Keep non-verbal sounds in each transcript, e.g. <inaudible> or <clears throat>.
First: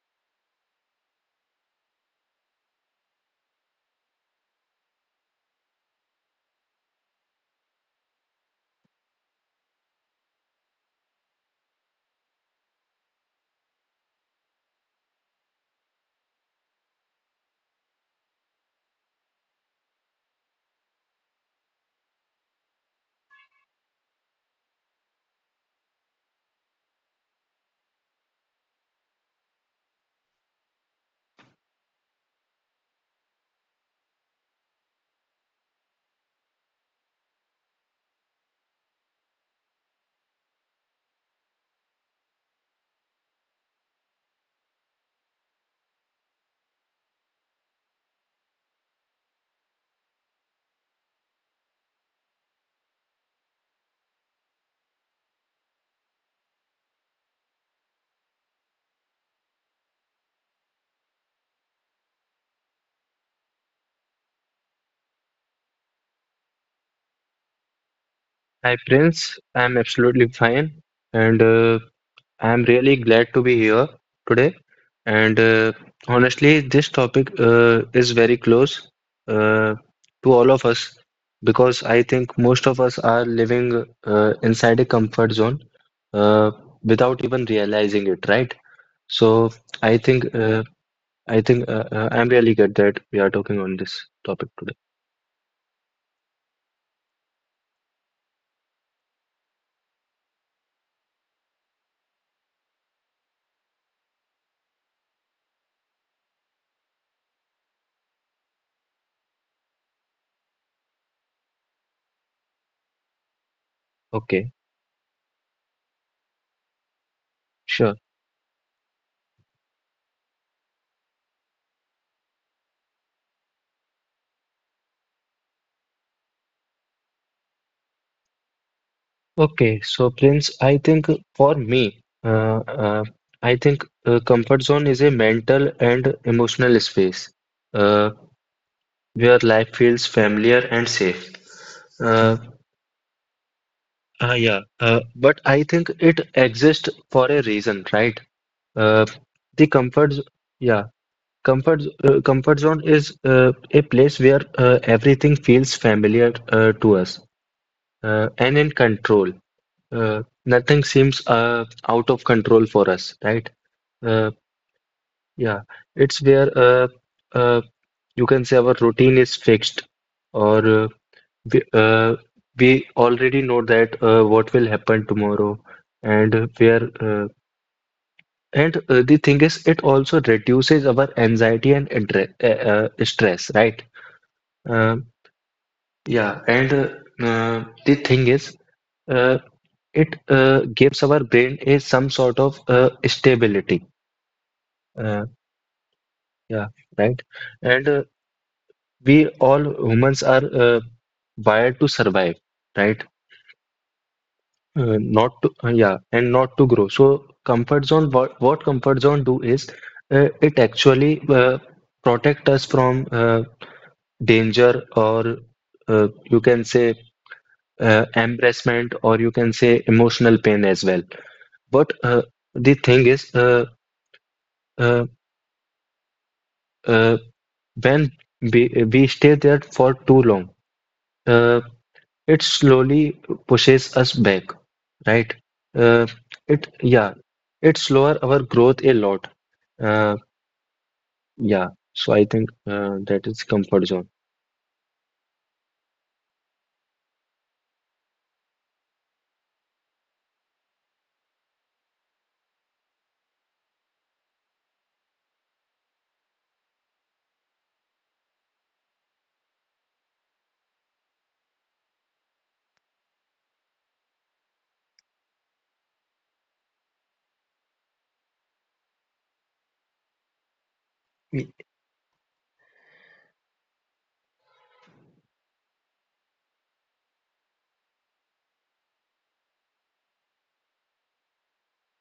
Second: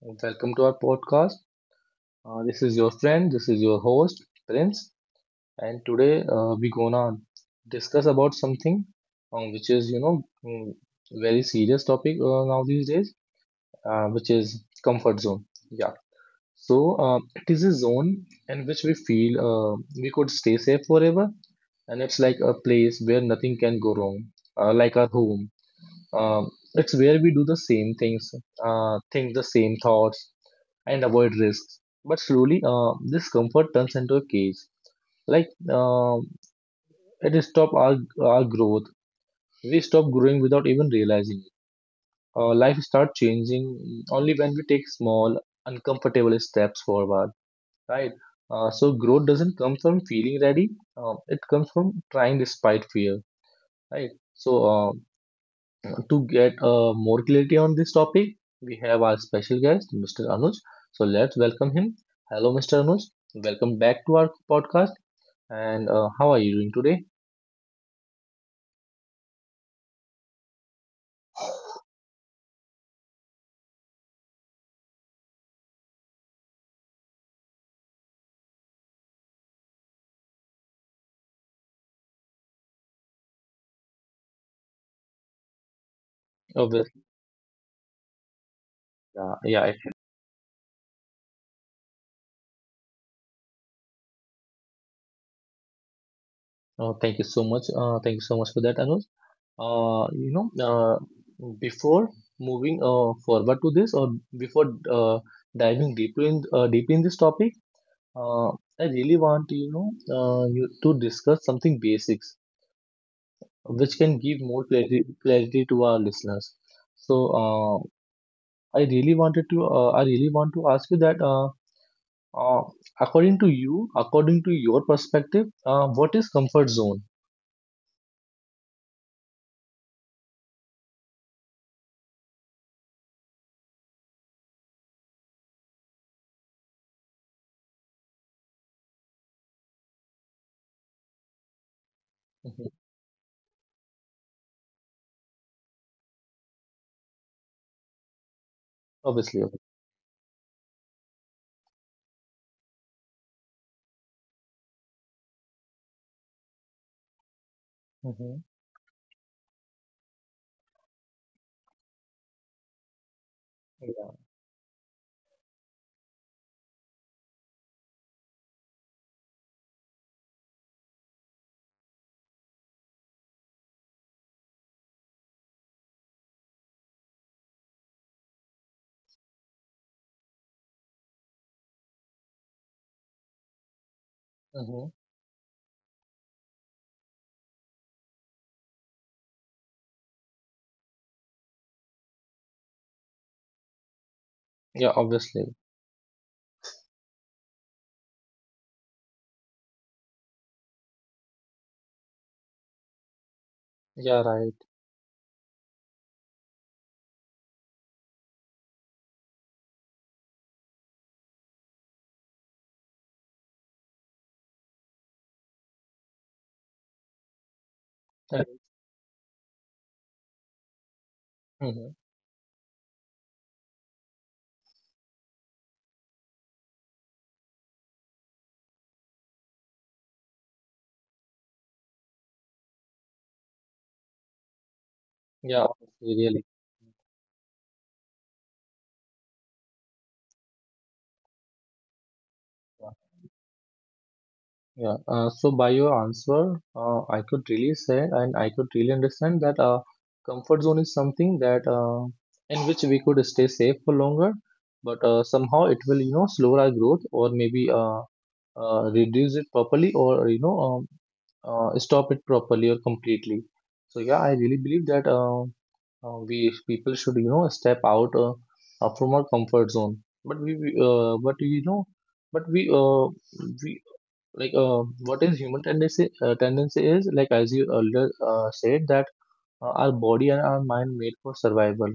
Welcome to our podcast. This is your friend. This is your host, Prince. And today we're gonna discuss about something which is, very serious topic now these days, which is comfort zone. Yeah. So it is a zone in which we feel we could stay safe forever, and it's like a place where nothing can go wrong, like our home. Um it's where we do the same things, think the same thoughts and avoid risks. But slowly, this comfort turns into a cage. Like um it stops our growth. We stop growing without even realizing it. Life starts changing only when we take small, uncomfortable steps forward. Right. So growth doesn't come from feeling ready. It comes from trying despite fear. Right. So to get more clarity on this topic, we have our special guest, Mr. Anuj. So let's welcome him. Hello, Mr. Anuj. Welcome back to our podcast. And how are you doing today? Hi Prince, I'm absolutely fine and I'm really glad to be here today. And honestly, this topic is very close uh, to all of us because I think most of us are living inside a comfort zone uh, Obviously, without even realizing it, right? yeah, So yeah. I- I think uh, I'm really glad that we are talking on this topic today. Oh, thank you so much. Thank you so much for that, Anuj. Uh, you know, uh, Before moving forward to this, or before diving deeper in deep in this topic, uh, I really want you to discuss something basics which can give Okay, more clarity, clarity to our listeners. So sure. I really wanted to I really want to ask you that uh, according to you, according to your perspective, what is comfort zone? Okay, so Prince, I think for me, I think comfort zone is a mental and emotional space uh, where life feels familiar and safe. Uh, Mhm. Yeah, but I think it exists for a reason, right? Uh, Obviously. the comfort, z- yeah, comfort, z- Comfort zone is a place where everything feels familiar to us Mm-hmm. and in control. Nothing seems out of control for us, right? Yeah. Uh, yeah, it's where uh, you can say our routine is fixed, or we, uh, we already know that what will happen tomorrow, and where and the thing is, it also reduces our anxiety and stress, right? Mm-hmm. Uh, yeah, and The thing is, uh, it gives our brain a some sort of stability. Yeah. Uh, Obviously. yeah, right. And we all humans are wired to survive, right? Yeah. Right. Not to, yeah, and not to grow. So comfort zone, what comfort zone do is it actually protect us from danger or you can say Mm-hmm. embarrassment or you can say emotional pain as well. But Mm-hmm. The thing is, uh, uh, when we stay there for too long. Uh, it slowly pushes us back, right? Yeah. Uh, Obviously, really. it yeah, it slower our growth a lot. Uh, yeah, so I think Yeah. That is comfort zone. Yeah, so by your answer, I could really say and I could really understand that comfort zone is something that in which we could stay safe for longer, but somehow it will, you know, slow our growth or maybe reduce it properly or, stop it properly or completely. So, yeah, I really believe that we people should, you know, step out from our comfort zone. But but Y- you know, but we like what is human tendency is like as you earlier said that our body and our mind made for survival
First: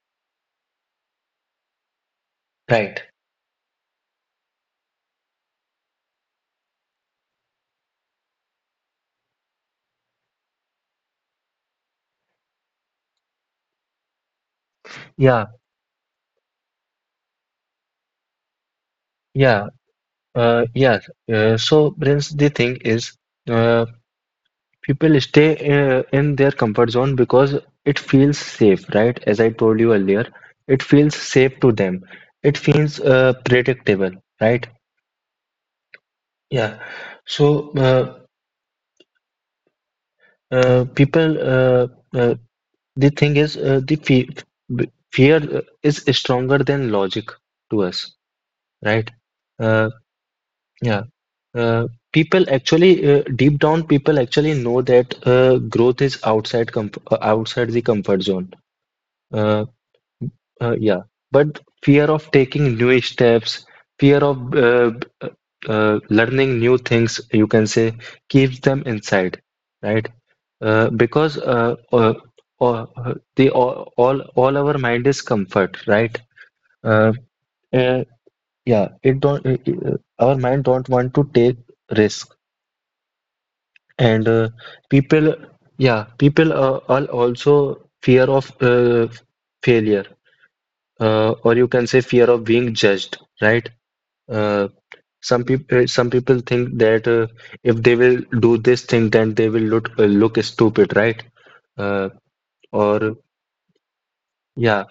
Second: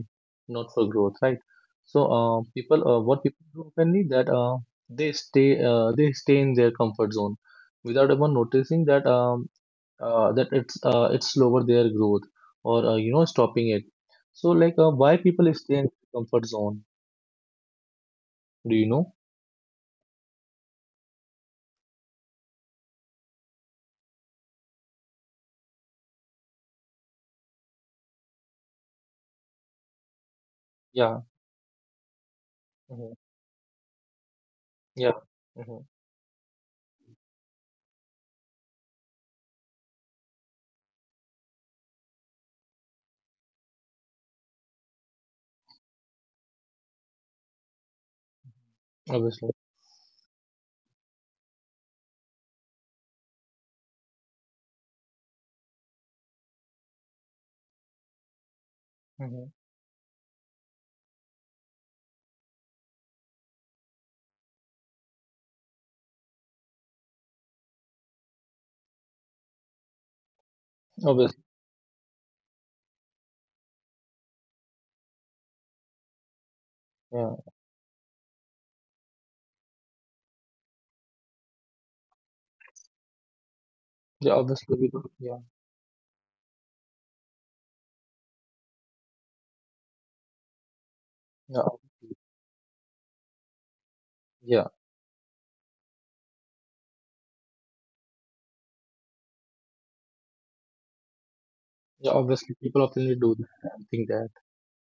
not for growth, right? So people Right. what people do openly that they stay in their comfort zone without even noticing that that it's slower their growth or you know stopping it. So like why Yeah, people stay in comfort zone, do you know? yeah, uh, yeah. So, Prince, the thing is, uh, people stay in their comfort zone because it feels safe, right? As I told you earlier, it feels Yeah. safe to them. It feels Hmm. Predictable, right? Yeah. Hmm. Yeah. So, people, uh, the thing is, the fe b- Fear is stronger than logic to us, right? Obviously. Uh, yeah. Deep down, people actually know that growth is outside comf outside the comfort zone. Hmm. Uh, uh, yeah. But fear of taking new steps, fear of learning new things, you can say, keeps them inside, right? Because Obviously. Uh, the All our mind is comfort, right? Uh, Yeah. uh, yeah, it don't Our mind don't want to take risk, and Yeah, obviously we do. people, Yeah, yeah, people are also fear of failure, or yeah, you can say obviously. fear of being judged, right? Uh, Yeah, some people some people think that if they will do this thing, then they will look stupid, right? Uh, yeah. Obviously, people often or do that, and think that. yeah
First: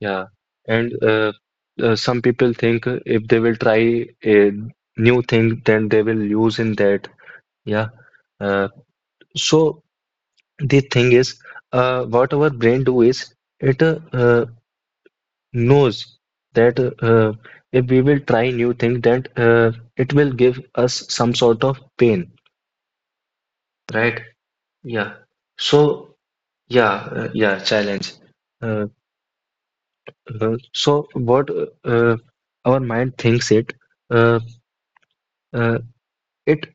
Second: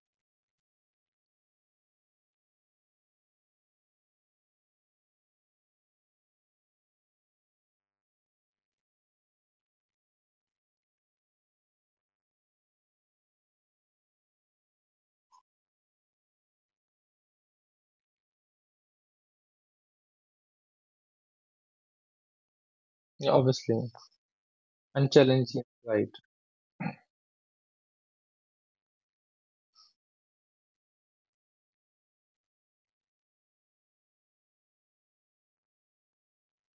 Yeah, and some people think if they will try a new thing, then they will use in that. Yeah. Uh, so the thing is, what our brain do is it knows that if we will try new thing, then it will give us some sort of pain, Yeah, obviously, right? and Yeah. challenge it, right? So yeah, challenge. Uh, so what Our mind thinks it. Uh, uh, It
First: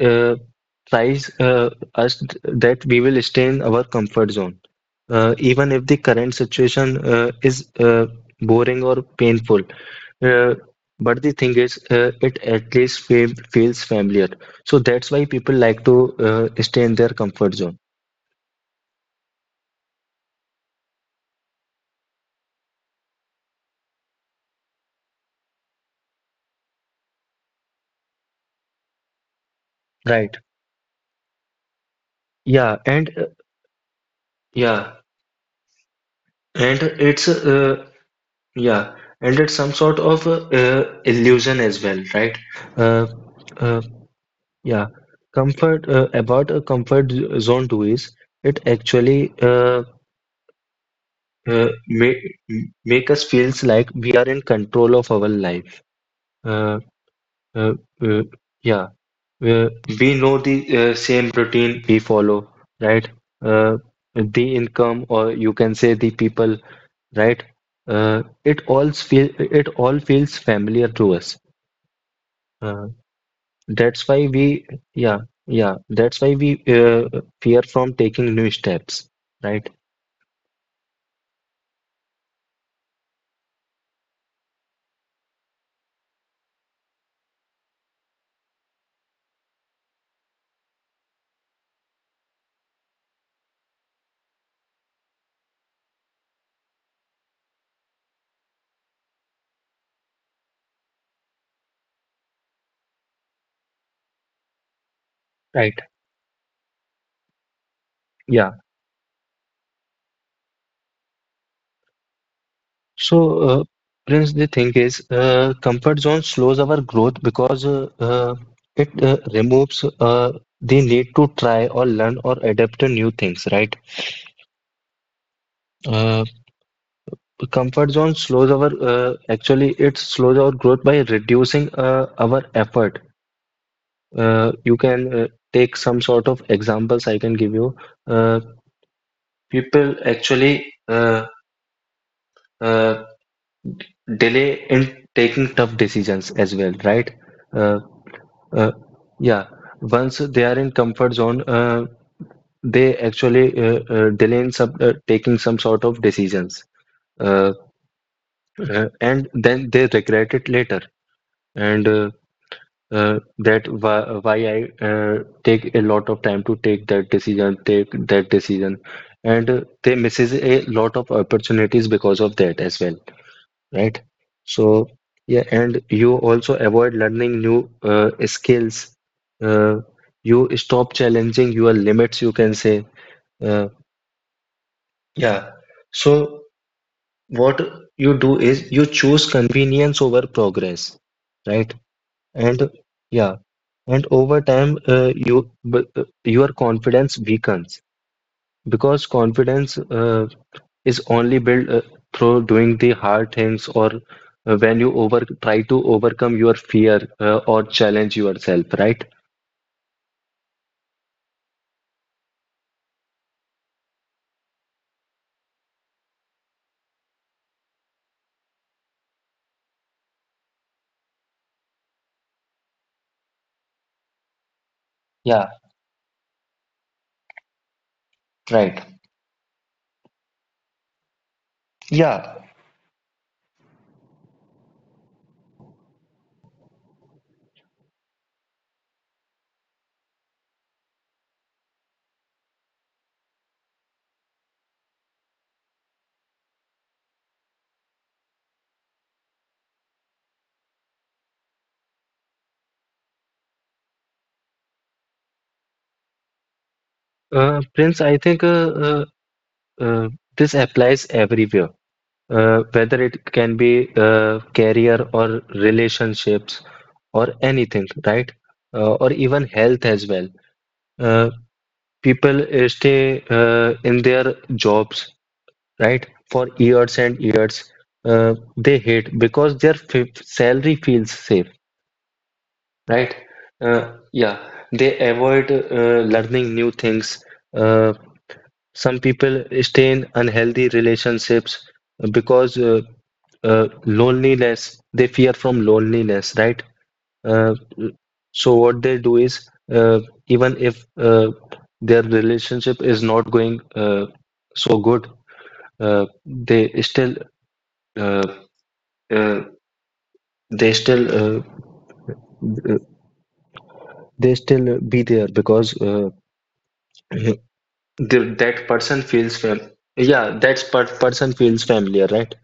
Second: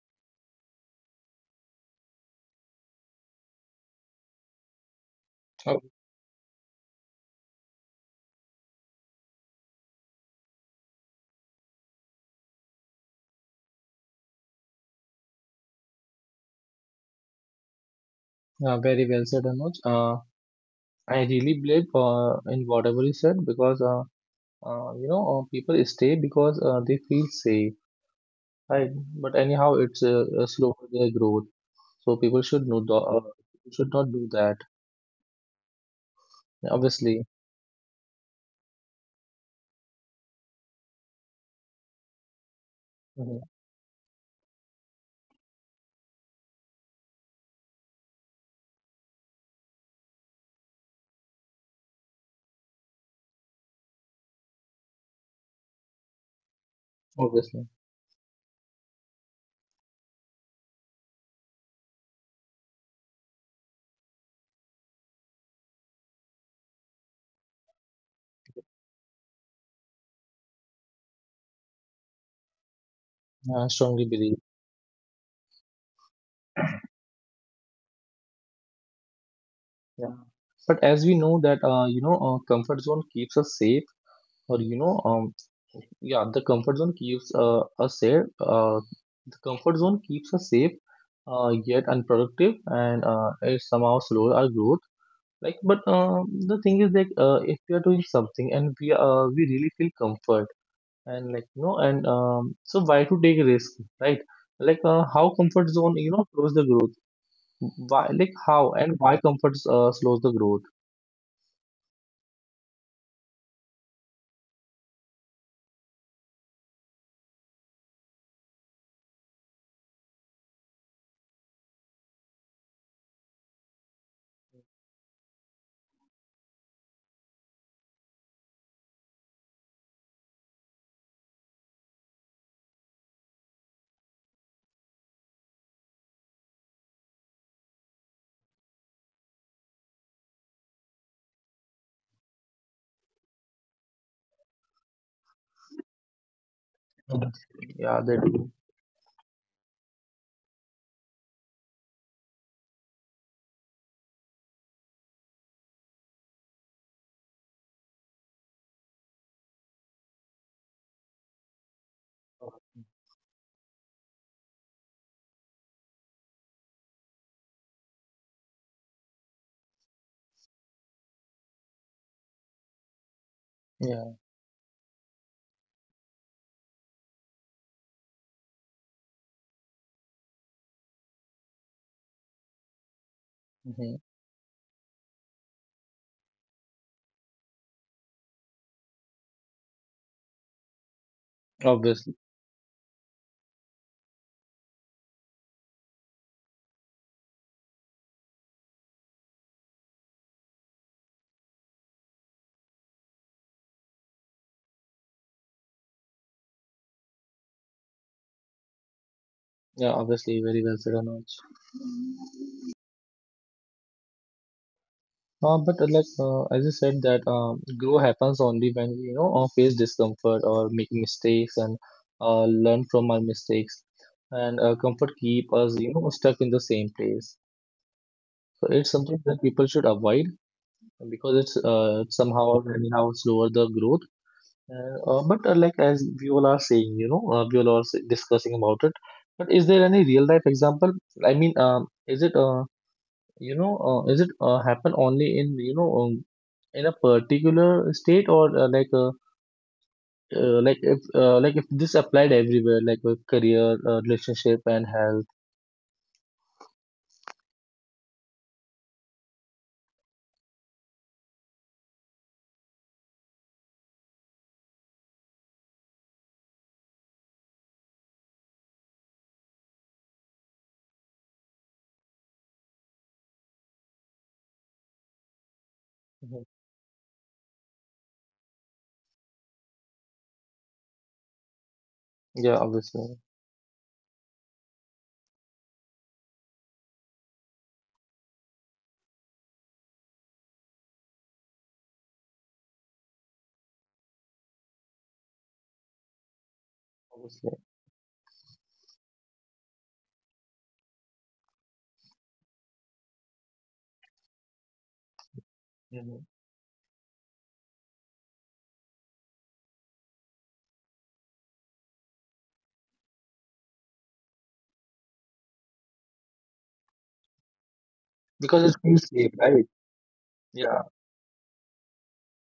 uh, tries us that we will stay in our comfort zone, even Oh, if the current situation is boring or painful. Uh, but the thing is, it at least fe feels familiar. So that's why people like to stay in their comfort zone. yeah, very well said, Anuj. I really believe in whatever you said because people stay because they feel safe, right? But anyhow, it's Right. Slow their growth, so people should Yeah, know the, and uh, should not do that. yeah, Yeah, and obviously. it's yeah, and it's some sort of illusion as well, right? Uh, Mhm. uh, Yeah, comfort about a comfort z- zone too is it actually uh, make make us feels like we are in control of our life. Uh, Obviously. uh, uh, yeah, uh, we know the same routine we follow, right? Uh, the income, or you can say the people, right? It all feels familiar to us. Uh, Yeah, I strongly That's why believe. we, yeah, yeah, that's why we fear from taking new steps, right? Yeah. But as we know that comfort zone keeps us safe or yeah the comfort zone keeps us safe the comfort zone keeps us safe yet unproductive and it somehow slows our growth, like but the thing is like if we are doing something and we really feel comfort and so why to take risk, right? Like how comfort Right. zone you know slows the growth, why like Yeah. how and why comfort slows the growth? So, Prince, the thing is, comfort zone slows our growth because it removes the need to try or learn or adapt to new things, right? Uh, comfort zone slows our, actually, it slows our growth by reducing our effort. You can Take some sort of examples I can give you. Uh, People actually uh, delay in taking tough decisions as well, right? Uh, Yeah, that. uh, yeah, Once they are in comfort zone, they actually delay in taking some sort of decisions, uh, and then they regret it later. And why I take a lot of time to take that decision, and they misses a lot of opportunities because of that as well, right? Yeah. So yeah, and you also avoid learning new skills. Uh, you stop challenging your limits, you can say. Uh, Mhm. yeah. So what you do is you choose convenience over progress, right? Obviously. And yeah, and over time, your confidence weakens because confidence is only built through doing the hard things or when you over try to overcome your fear or challenge yourself, right? Yeah, obviously, very well said, Anuj. But like As you said that growth happens only when we, face discomfort or make mistakes and learn from our mistakes. And comfort Yeah, keep us you know stuck in the same place. So right. it's something that people should avoid because it's Yeah, somehow or anyhow slower the growth. And, but Like as we all are saying, you know, we all are discussing about it. But is there any real life example? I mean, is it you know, is it happen only in in a particular state or like if this applied everywhere, like with career, relationship, and health. Prince, I think uh, this applies everywhere, whether it can be career or relationships or anything, right? Or even health as well. Uh, People stay in their jobs, right? Mhm. For years and years, they hate because their f salary feels safe, Yeah, right? obviously. Yeah, they avoid learning new things. Uh, some people stay in unhealthy relationships because they fear from loneliness, right? Uh, Obviously. so what they do is even if their relationship is not going so good, Mhm. they still uh, uh, they still uh, uh, they still be there because <clears throat> the, that Because it person feels safe, feels fam right? yeah that Yeah, per person feels familiar, right?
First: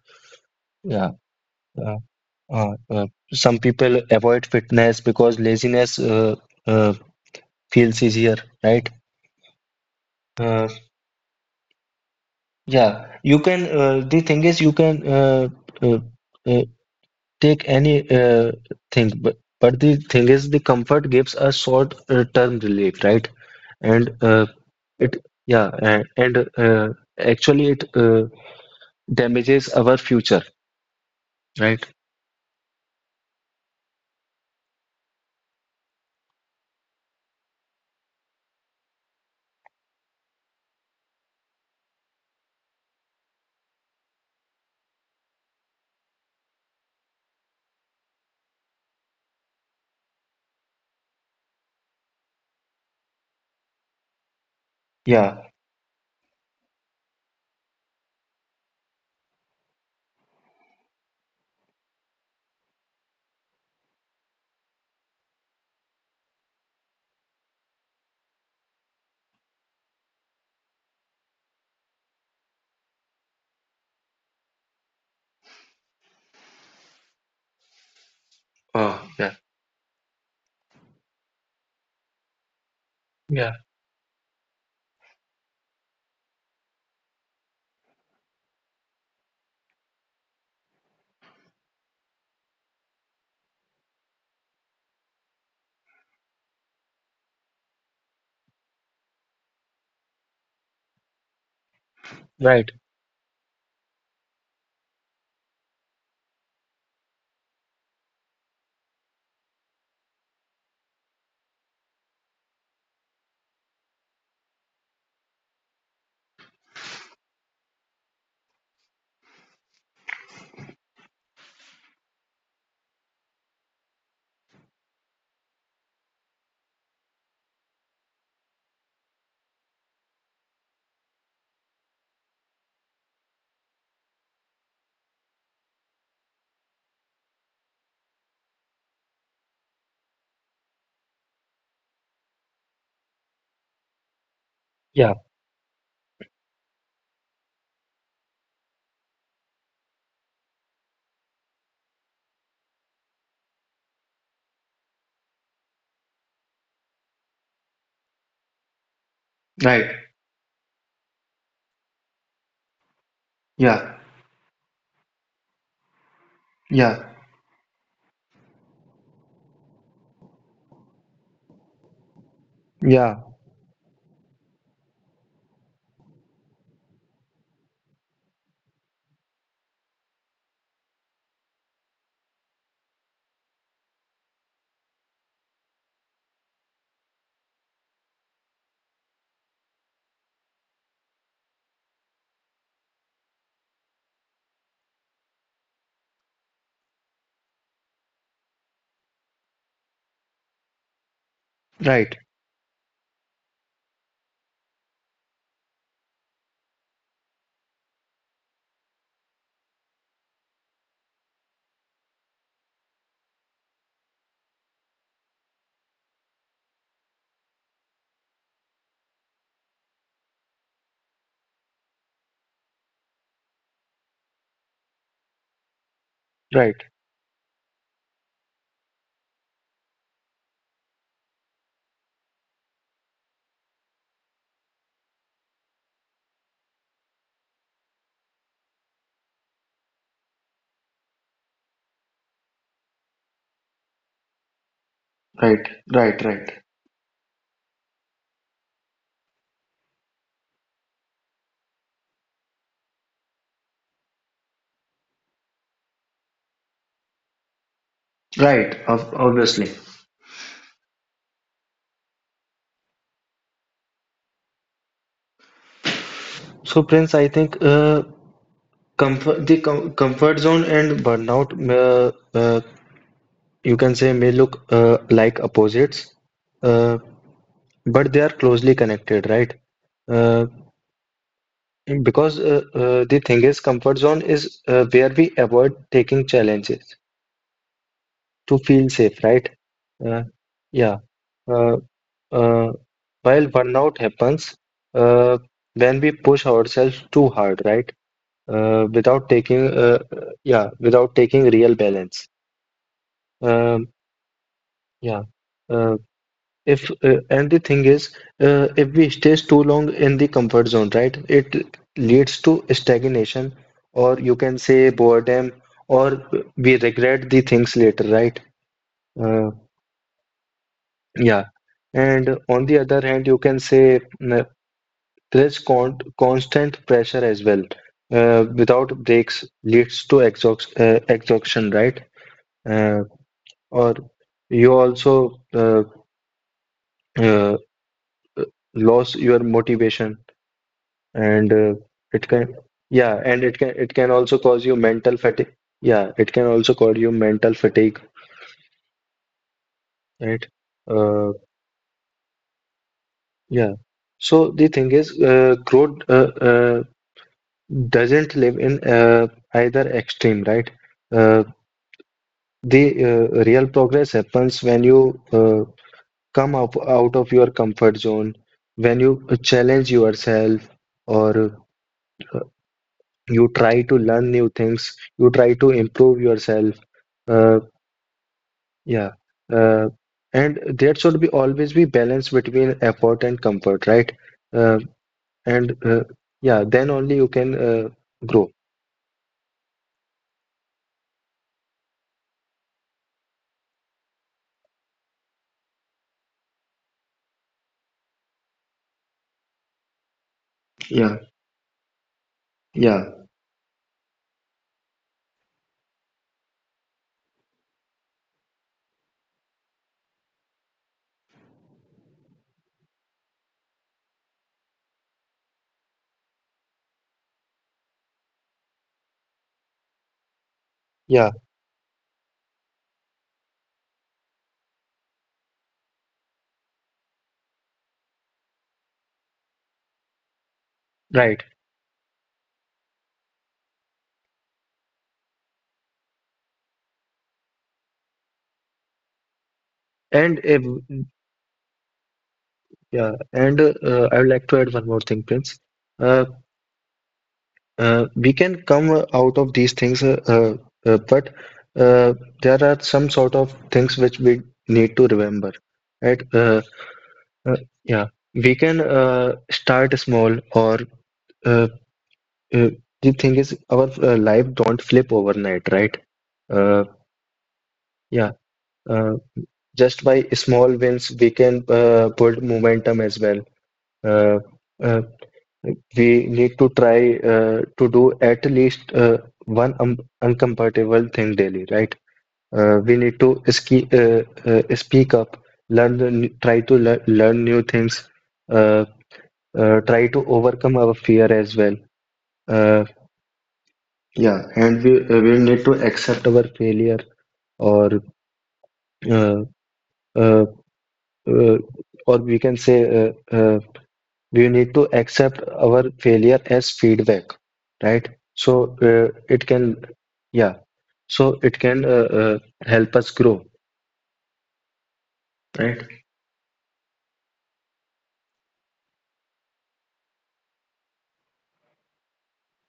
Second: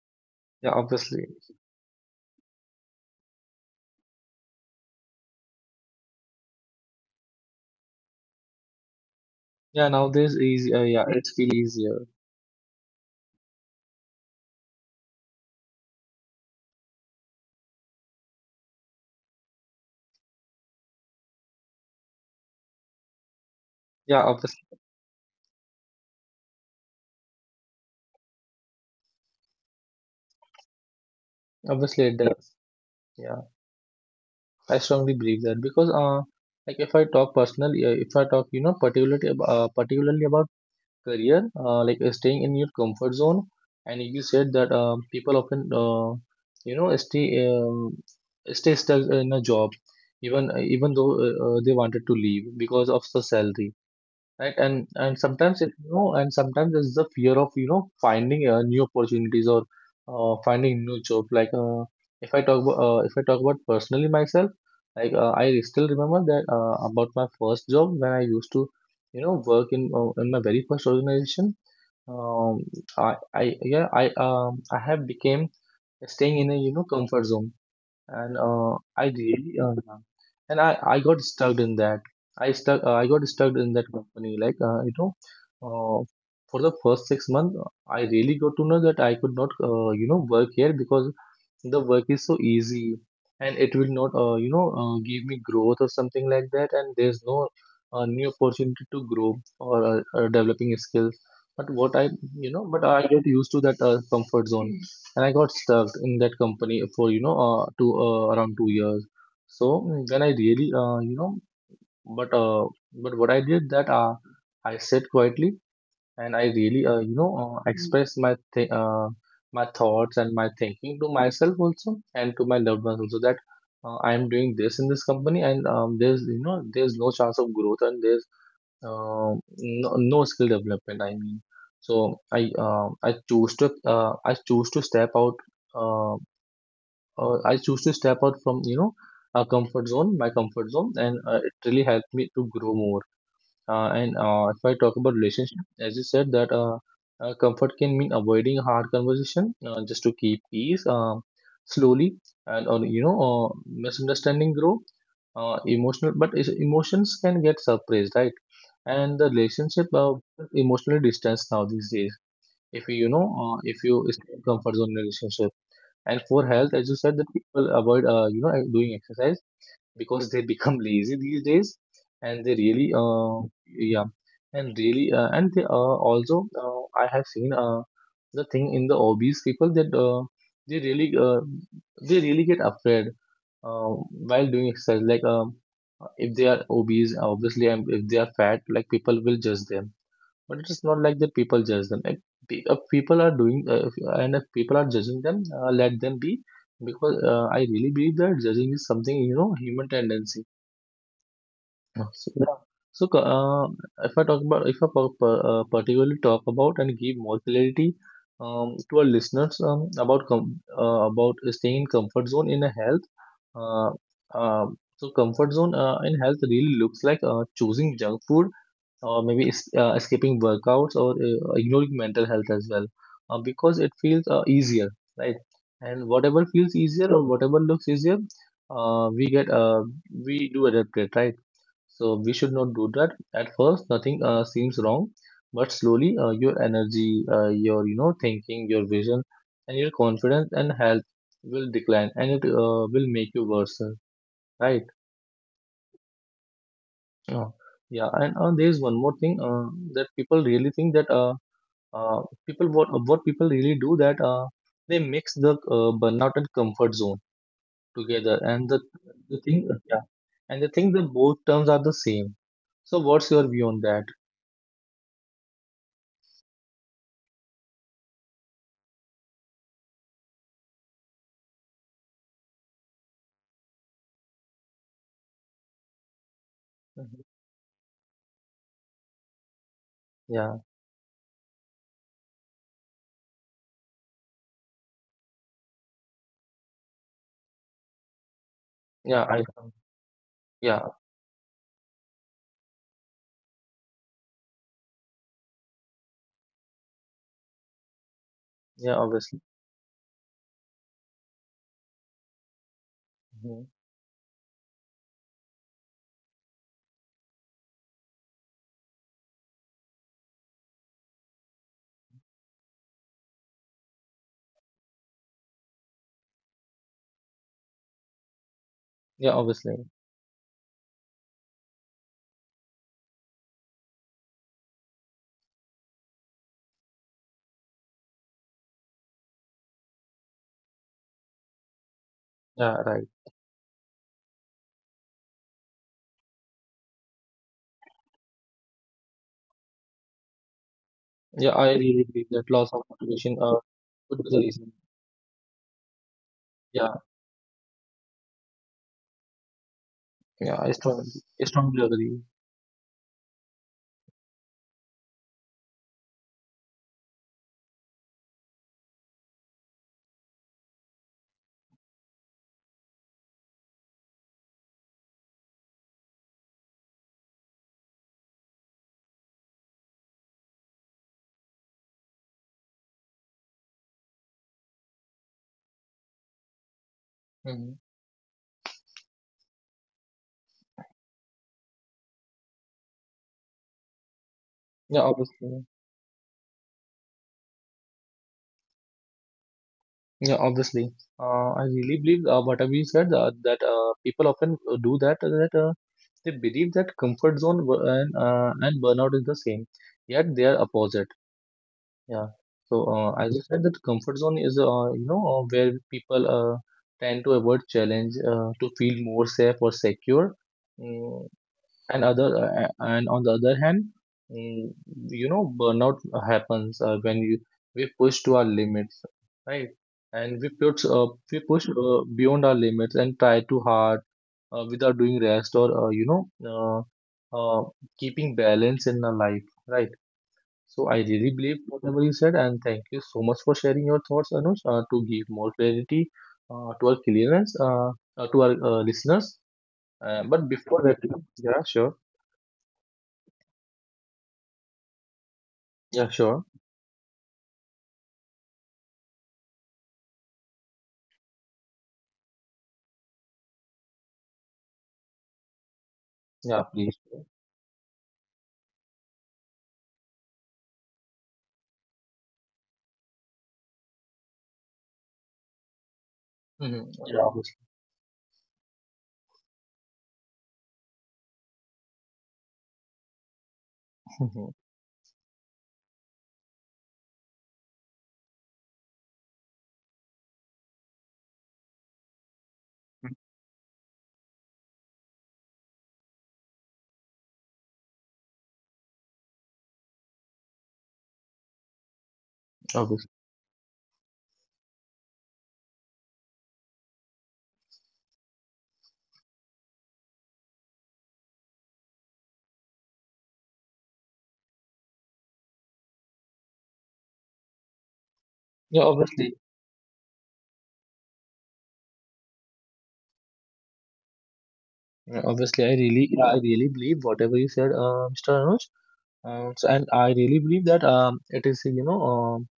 yeah, yeah obviously. uh, uh, uh, some people avoid fitness because laziness uh, feels easier, right? Yeah, nowadays uh, easy. Yeah, it feels easier. yeah you can The thing is, you can uh, uh, take any thing, but the thing is, the comfort gives a short term relief, right? and Yeah, uh, obviously. It yeah, and, and uh, actually it damages our future, right? Obviously it does. Yeah, I strongly believe that because like if I talk personally, if I talk, you know, particularly about career, staying in your comfort zone. And you said that people often, you know, stay stuck in a job, even though they wanted to leave because of the salary, right? And Yeah. sometimes it you know and sometimes there's the fear of you know finding new opportunities or finding new job. Like if I talk about personally myself, like I still remember that about my first job when I used to you know work in my very first organization. Um I I Yeah, I have became staying in a you know comfort zone and Oh, I yeah. really uh, and I got stuck in that. I stuck. I got Yeah. stuck in that company. Like uh, for the first 6 months, I really got to know that I could not, you know, work here because the work is so easy and it will not give me growth or something like that, and there's no new opportunity to grow or developing skills. but what i you know Right. but i get used to that comfort zone and I got stuck in that company for you know to around 2 years. So then I really but uh, but what I did that I sat quietly and I really, express my thoughts and my thinking to myself also and to my loved ones also that I am doing this in this company and there's you know there's no chance of growth and there's uh, no skill development. I mean, so I choose to step out. Uh, I choose to step out from you know a comfort zone, my comfort zone, and it really helped me to grow more. And If I talk Yeah. about relationship, as you said, that comfort can mean avoiding hard conversation just to keep peace. Slowly, and or you know, misunderstanding grow. Emotional, but emotions can get suppressed, right? And the relationship Right. Emotionally distanced now these days. If you, you know, if Yeah. you stay in comfort zone relationship, and for health, as you Yeah. said, that people avoid, you know, doing exercise because they become <laughs> lazy these days and they really Yeah. Yeah and really and they also I have seen the thing in the obese people that they really uh, they really get afraid uh, while doing exercise. Like if they are obese obviously and if they are fat, like people will judge them. But it is not like that people judge them. Like the, if people are doing if, and if people are judging them, let them be, because I really believe that judging is something you know human tendency. Right. So, yeah. so co- uh, if I talk about, if I par- par- particularly talk about and give more clarity to our listeners about about staying in comfort zone in a health. Uh, um so comfort zone in health really looks like choosing junk food, or maybe skipping workouts or ignoring mental health as well, because it feels easier, right? And whatever Right. feels easier or whatever looks easier, uh, we get uh, we do adapt it, right? So we should not do that. At first nothing seems wrong, but slowly your energy, your you know thinking, your vision, and your confidence and health will decline, and it will make you worse, right? Right. Right. Right. Uh, yeah, and there is one more thing, that people really think that Uh, people, what people really do that they mix the burnout and comfort zone together, and Right. the Ob- the thing, obviously. yeah, and they think that both terms are the same. So what's your view on that? So, Prince, I think comfort the com comfort zone and burnout you can say may look like opposites, uh, Mhm. but they are closely connected, right? Uh, Yeah, Because the thing is, comfort zone is where we avoid taking challenges to feel yeah, safe, I right? Uh, yeah, yeah. Uh, uh, while burnout happens uh, when we push ourselves too hard, right? yeah, obviously. Without taking real balance. Mhm. Um, yeah. Uh, If and the thing is, if we stays too long in the comfort zone, right, it leads to stagnation, or you can say boredom, or we regret the things later, right? Yeah, Uh, obviously. yeah. And on the other hand, you can say there is constant pressure as well, without breaks leads to exhaustion, right? Yeah, Uh, right. or you also uh, lose your motivation, and Yeah, I really it believe that can loss of motivation it can could be also the cause you reason. mental fatigue. Yeah it can also cause Yeah, you mental fatigue, right? yeah, uh, I strongly agree. yeah, so the thing is, growth doesn't live in either extreme, right? uh, the real progress happens when you come up out of your comfort zone, when you challenge yourself, or uh, you try to learn new things, you try to improve yourself. Uh, Mhm. Yeah. Uh, and there should be always be balance between effort and comfort, right? Uh, Yeah, obviously. and yeah, then only you can grow. Yeah, obviously. I really believe whatever you said, that people often do that, they believe that comfort zone and burnout is the same, yet they are Yeah, opposite. Yeah. So yeah, as you said, that comfort zone is you know where people tend to avoid challenge to feel more safe or secure. Mm, and other uh, and on the other hand, mm, you know burnout happens when you we push to our limits, right? And yeah, we push beyond our limits and try too hard, without doing rest or you know, uh, uh, keeping balance in our life, right? So I really right. believe whatever you said, and thank you so much for sharing your thoughts, Anush, to give more clarity to our clearance, to our listeners. And But if, before that, yeah, sure. yeah, and I would like to add one more thing, Prince. Yeah, Uh, sure. We can come out of these things, but uh, there are some sort of things which we need to remember, right? Yeah, please. uh, yeah, we can start small, or uh, Uh, the thing is, our life don't flip overnight, right? Uh, Hmm. Yeah. Yeah, obviously. yeah, uh, just by small wins, we can build momentum as well. <laughs> Uh, Mhm. uh, we need to try to do at least one uncomfortable thing daily, right? We need to ski Speak up, learn new things, uh, try to overcome our fear as well. Uh, Obviously. yeah, and we need to accept our failure, or uh, uh, uh, or we can say we need to accept our failure as feedback, right? So Yeah, it obviously. can, yeah, so it can help us grow, Yeah, obviously, I right? really, yeah, I really believe whatever you said, Mr. Anuj. So, and I really believe that it is, you know,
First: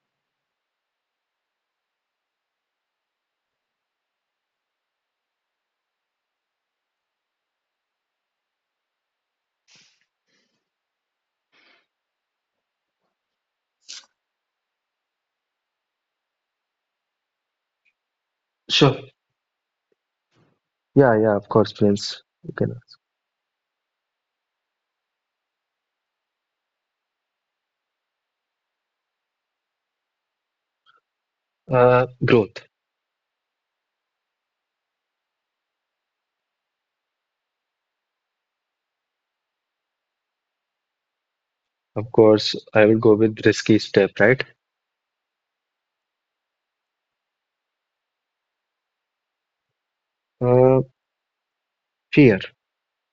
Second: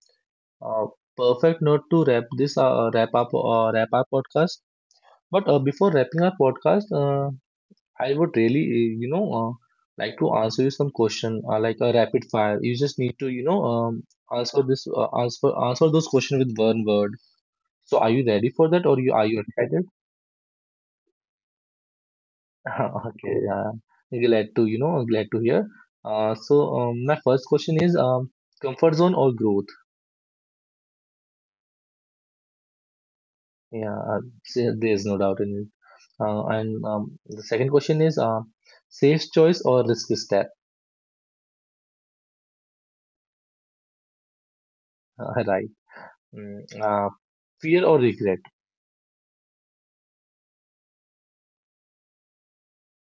uh, perfect note to wrap up podcast. But before wrapping our podcast, I would really you know like to answer you some question, like a rapid fire. You just need to, you know, answer this answer answer those questions with one word. So are you ready for that or Sure. You excited? Yeah, yeah, of course, Prince, you can. <laughs> Okay, yeah. Glad to, you know, glad to hear. So my first question is comfort zone or growth? Growth. Yeah, there's no doubt in it. And the second question is safe choice or risky step? Of course, I will go with risky step, right. <laughs> Right. Mm, fear or regret? uh, Fear,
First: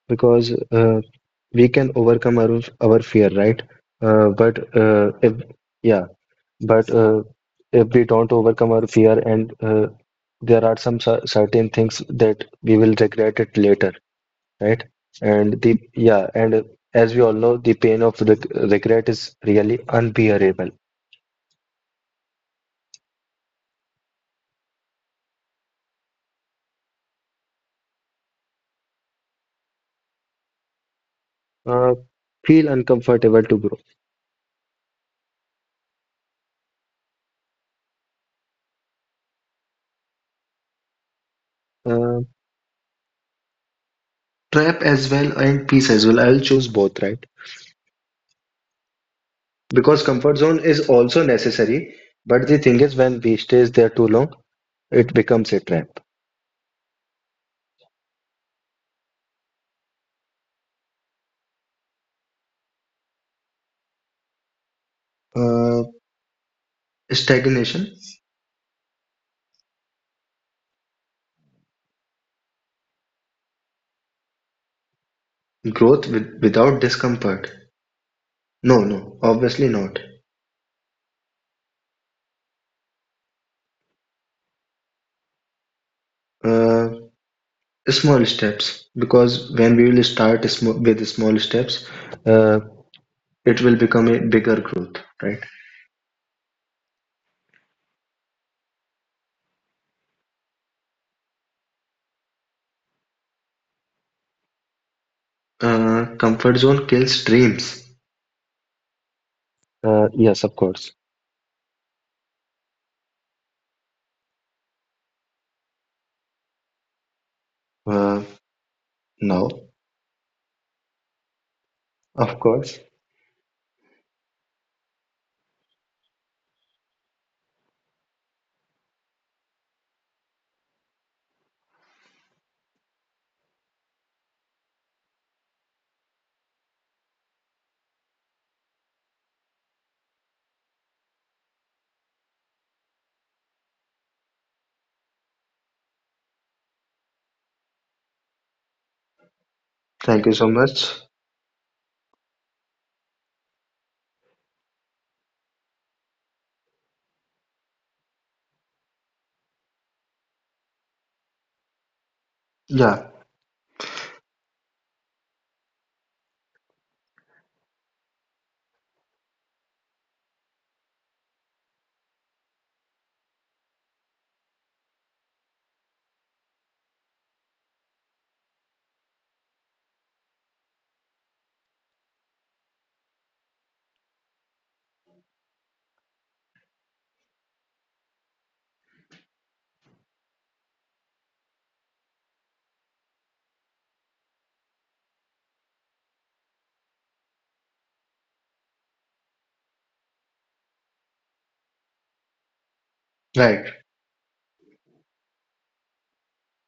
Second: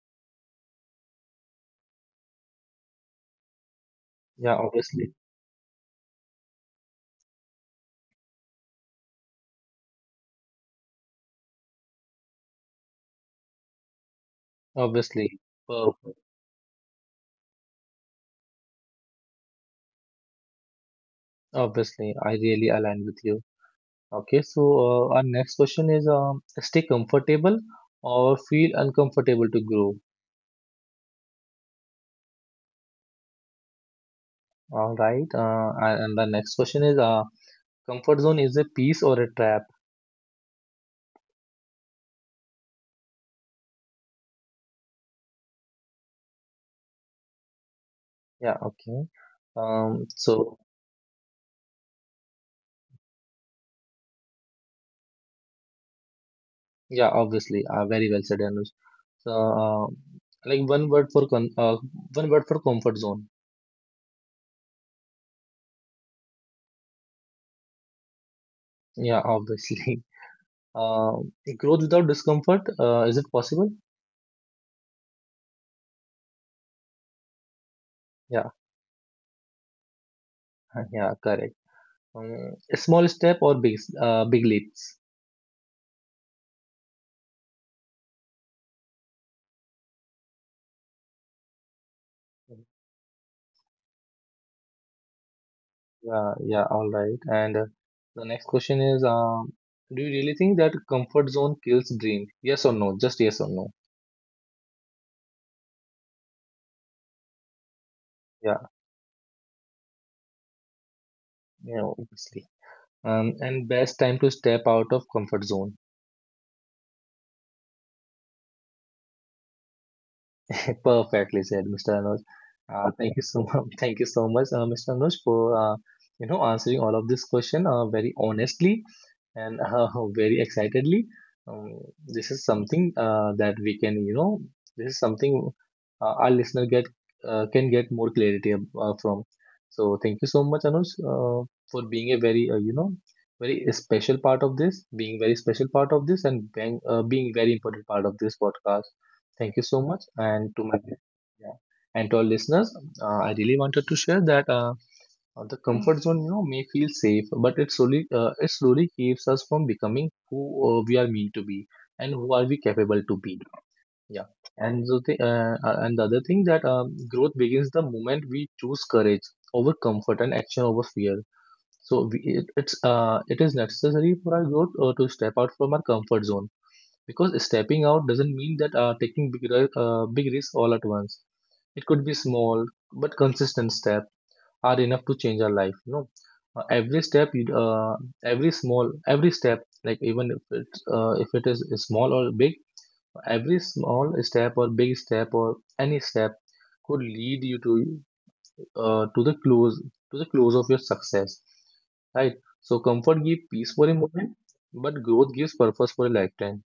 because we can overcome our fear, right? uh, Yeah, but uh, obviously. if yeah, but if we don't overcome our fear, and there are some certain things that we will regret it later, right? Obviously. And the Perfect. yeah, and as we all know, the pain of regret is really unbearable. Obviously, I really align with you. Okay, so our next question is stay comfortable or feel uncomfortable to grow. Uh, Feel uncomfortable to grow. All right. And the next question is comfort zone is a piece or a trap? Uh, Trap as well and peace as well. I will choose both, right? Yeah, okay. Because comfort So, zone is also necessary, but the thing is, when we stays there too long, it becomes a trap. yeah, obviously, very well said, Anuj. So, like one word for con uh, one word for comfort zone. Uh, Stagnation. Yeah, obviously. <laughs> Uh, Growth without discomfort, is it possible? Growth with, without discomfort. Yeah, No, no, obviously not. <laughs> yeah, correct. A small step or big leaps? Uh, Small steps, because when we will start with small steps, uh, it will become a bigger growth, right? Yeah, yeah, all right. And the next question is do you really think that comfort zone kills dream? Yes or no? Just yes or no. Comfort zone kills dreams. Yeah, Yes, of course. yeah, obviously. And best time to step out of comfort zone. Uh, no, <laughs> Perfectly said, Mr. Anuj. of course. Thank you so much. <laughs> Thank you so much, Mr. Anuj, for you know answering all of this question, very honestly and <laughs> very excitedly. Um, this is something that we can, you know, this is something our listener get can get more clarity from. So thank you so much, Anuj, for being a very, you know, very special part of this, being very special part of this, and being very important part of this podcast. Thank you so much, Thank you so and to my much. yeah, and to our listeners, I really wanted to share that. The comfort zone, you know, may feel safe, but it slowly keeps us from becoming who we are meant to be, and who are we capable Yeah, to be. Yeah. And the other thing, that growth begins the moment we choose courage over comfort and action over fear. So we, it, it is necessary for our growth to step out from our comfort zone, because stepping out doesn't mean that taking big risks all at once. It could be small but consistent step are enough to change our life, you know. Every step you d- every small every step like, even if if it is small or big, every small step or big step or any step could lead you to uh, to the close to the close of your success, right? So comfort gives right. peace for a moment, but growth gives purpose for a lifetime.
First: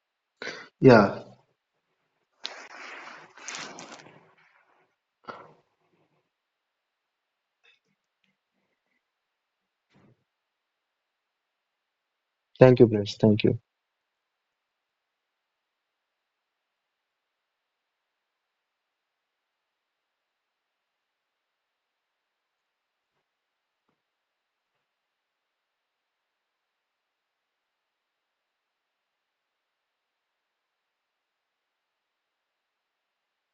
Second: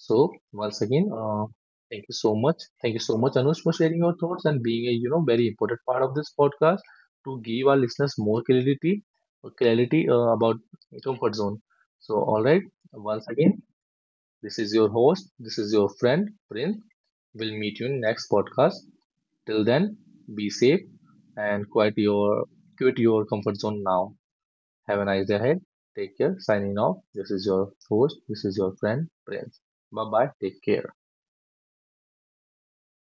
So once again, Yeah. Thank you so much. Thank you so much, Anush, for sharing your thoughts and being a you know very important part of this podcast, to give our listeners more clarity, clarity about comfort zone. So all right, Thank you, Prince. once Thank you. again, this is your host. This is your friend Prince. We'll meet you in next podcast. Till then, be safe and quit your comfort zone now. Have a nice day ahead. Take care. Signing off. This is your host. This is your friend Prince. Bye bye. Take care.